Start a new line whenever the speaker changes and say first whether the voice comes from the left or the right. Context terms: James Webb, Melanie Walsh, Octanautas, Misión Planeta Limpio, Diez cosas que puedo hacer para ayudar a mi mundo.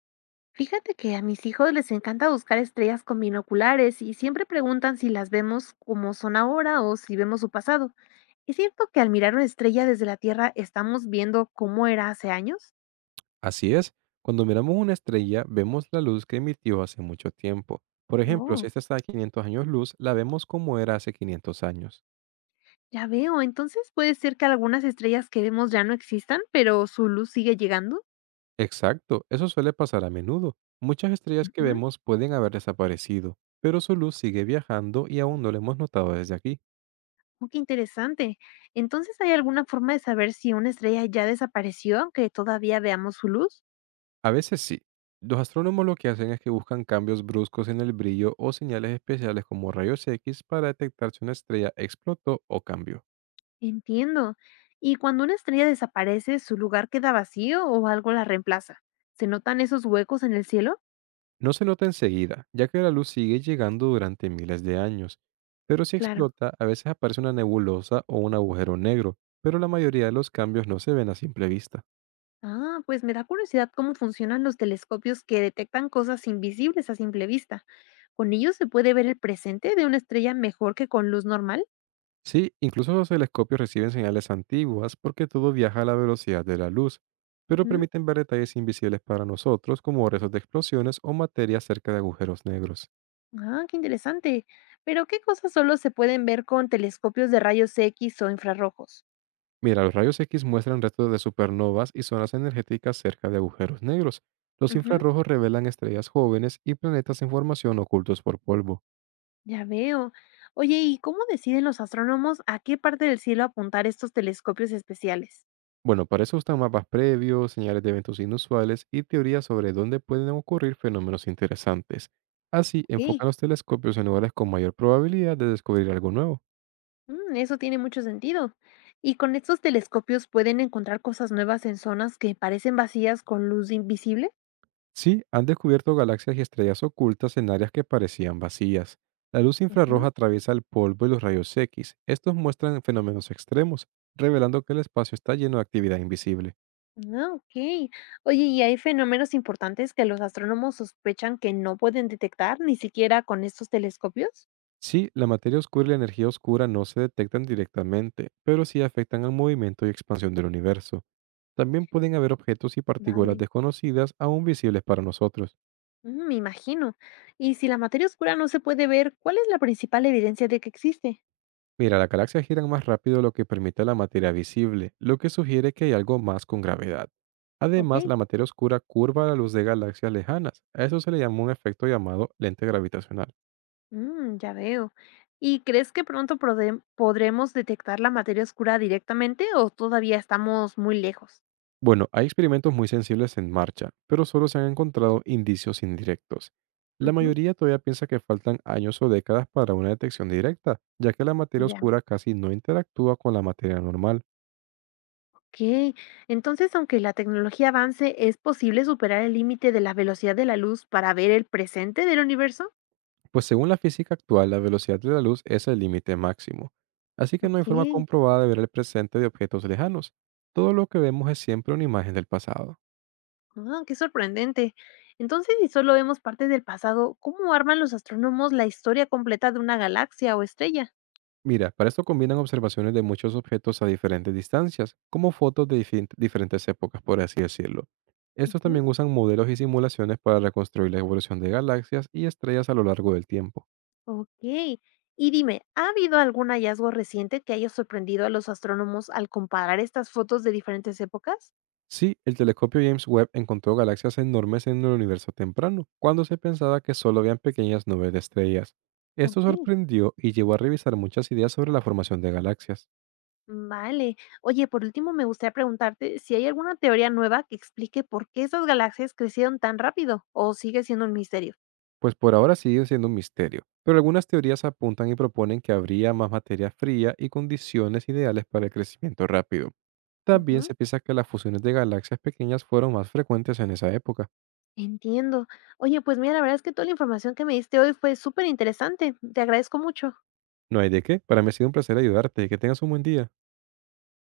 left: Fíjate que a mis hijos les encanta buscar estrellas con binoculares y siempre preguntan si las vemos como son ahora o si vemos su pasado. ¿Es cierto que al mirar una estrella desde la Tierra estamos viendo cómo era hace años?
right: Así es, cuando miramos una estrella, vemos la luz que emitió hace mucho tiempo. Por ejemplo, si
left: Oh,
right: esta está a 500 años luz, la vemos como era hace 500 años.
left: ya veo. Entonces puede ser que algunas estrellas que vemos ya no existan, pero su luz sigue llegando.
right: Exacto, eso suele pasar a menudo. Muchas estrellas que
left: Ujú.
right: vemos pueden haber desaparecido, pero su luz sigue viajando y aún no la hemos notado desde aquí.
left: Oh, qué interesante. Entonces, ¿hay alguna forma de saber si una estrella ya desapareció, aunque todavía veamos su luz?
right: A veces sí. Los astrónomos lo que hacen es que buscan cambios bruscos en el brillo o señales especiales como rayos X para detectar si una estrella explotó o cambió.
left: Entiendo. ¿Y cuando una estrella desaparece, su lugar queda vacío o algo la reemplaza? ¿Se notan esos huecos en el cielo?
right: No se nota enseguida, ya que la luz sigue llegando durante miles de años, pero si
left: Claro.
right: explota, a veces aparece una nebulosa o un agujero negro, pero la mayoría de los cambios no se ven a simple vista.
left: Ah, pues me da curiosidad cómo funcionan los telescopios que detectan cosas invisibles a simple vista. ¿Con ellos se puede ver el presente de una estrella mejor que con luz normal?
right: Sí, incluso los telescopios reciben señales antiguas porque todo viaja a la velocidad de la luz, pero
left: Ujú.
right: permiten ver detalles invisibles para nosotros como restos de explosiones o materia cerca de agujeros negros.
left: Ah, qué interesante. Pero ¿qué cosas solo se pueden ver con telescopios de rayos X o infrarrojos?
right: Mira, los rayos X muestran restos de supernovas y zonas energéticas cerca de agujeros negros. Los
left: Ujú.
right: infrarrojos revelan estrellas jóvenes y planetas en formación ocultos por polvo.
left: Ya veo. Oye, ¿y cómo deciden los astrónomos a qué parte del cielo apuntar estos telescopios especiales?
right: Bueno, para eso están mapas previos, señales de eventos inusuales y teorías sobre dónde pueden ocurrir fenómenos interesantes. Así,
left: Ok,
right: enfocan los telescopios en lugares con mayor probabilidad de descubrir algo nuevo.
left: mm, eso tiene mucho sentido. ¿Y con estos telescopios pueden encontrar cosas nuevas en zonas que parecen vacías con luz invisible?
right: Sí, han descubierto galaxias y estrellas ocultas en áreas que parecían vacías. La luz infrarroja
left: Ujú.
right: atraviesa el polvo y los rayos X. Estos muestran fenómenos extremos, revelando que el espacio está lleno de actividad invisible.
left: Ah, ok. Oye, ¿y hay fenómenos importantes que los astrónomos sospechan que no pueden detectar ni siquiera con estos telescopios?
right: Sí, la materia oscura y la energía oscura no se detectan directamente, pero sí afectan al movimiento y expansión del universo. También pueden haber objetos y partículas
left: Vale.
right: desconocidas aún visibles para nosotros.
left: Mm, me imagino. Y si la materia oscura no se puede ver, ¿cuál es la principal evidencia de que existe?
right: Mira, las galaxias giran más rápido lo que permite la materia visible, lo que sugiere que hay algo más con gravedad.
left: Ok.
right: Además, la materia oscura curva la luz de galaxias lejanas. A eso se le llama un efecto llamado lente gravitacional.
left: Mm, ya veo. ¿Y crees que pronto podremos detectar la materia oscura directamente o todavía estamos muy lejos?
right: Bueno, hay experimentos muy sensibles en marcha, pero solo se han encontrado indicios indirectos. La
left: Ujú,
right: mayoría todavía piensa que faltan años o décadas para una detección directa, ya que la materia
left: ya.
right: oscura casi no interactúa con la materia normal.
left: Ok. Entonces, aunque la tecnología avance, ¿es posible superar el límite de la velocidad de la luz para ver el presente del universo?
right: Pues según la física actual, la velocidad de la luz es el límite máximo, así que no hay
left: Ok.
right: forma comprobada de ver el presente de objetos lejanos. Todo lo que vemos es siempre una imagen del pasado.
left: Ah, qué sorprendente. Entonces, si solo vemos partes del pasado, ¿cómo arman los astrónomos la historia completa de una galaxia o estrella?
right: Mira, para esto combinan observaciones de muchos objetos a diferentes distancias, como fotos de diferentes épocas, por así decirlo. Estos
left: Ujú.
right: también usan modelos y simulaciones para reconstruir la evolución de galaxias y estrellas a lo largo del tiempo.
left: Okey. Y dime, ¿ha habido algún hallazgo reciente que haya sorprendido a los astrónomos al comparar estas fotos de diferentes épocas?
right: Sí, el telescopio James Webb encontró galaxias enormes en el universo temprano, cuando se pensaba que solo habían pequeñas nubes de estrellas. Esto
left: Okey.
right: sorprendió y llevó a revisar muchas ideas sobre la formación de galaxias,
left: Vale. Oye, por último, me gustaría preguntarte si hay alguna teoría nueva que explique por qué esas galaxias crecieron tan rápido, o sigue siendo un misterio.
right: pues por ahora sigue siendo un misterio, pero algunas teorías apuntan y proponen que habría más materia fría y condiciones ideales para el crecimiento rápido. También
left: Ujú.
right: se piensa que las fusiones de galaxias pequeñas fueron más frecuentes en esa época.
left: Entiendo. Oye, pues mira, la verdad es que toda la información que me diste hoy fue súper interesante. Te agradezco mucho.
right: No hay de qué, para mí ha sido un placer ayudarte y que tengas un buen día.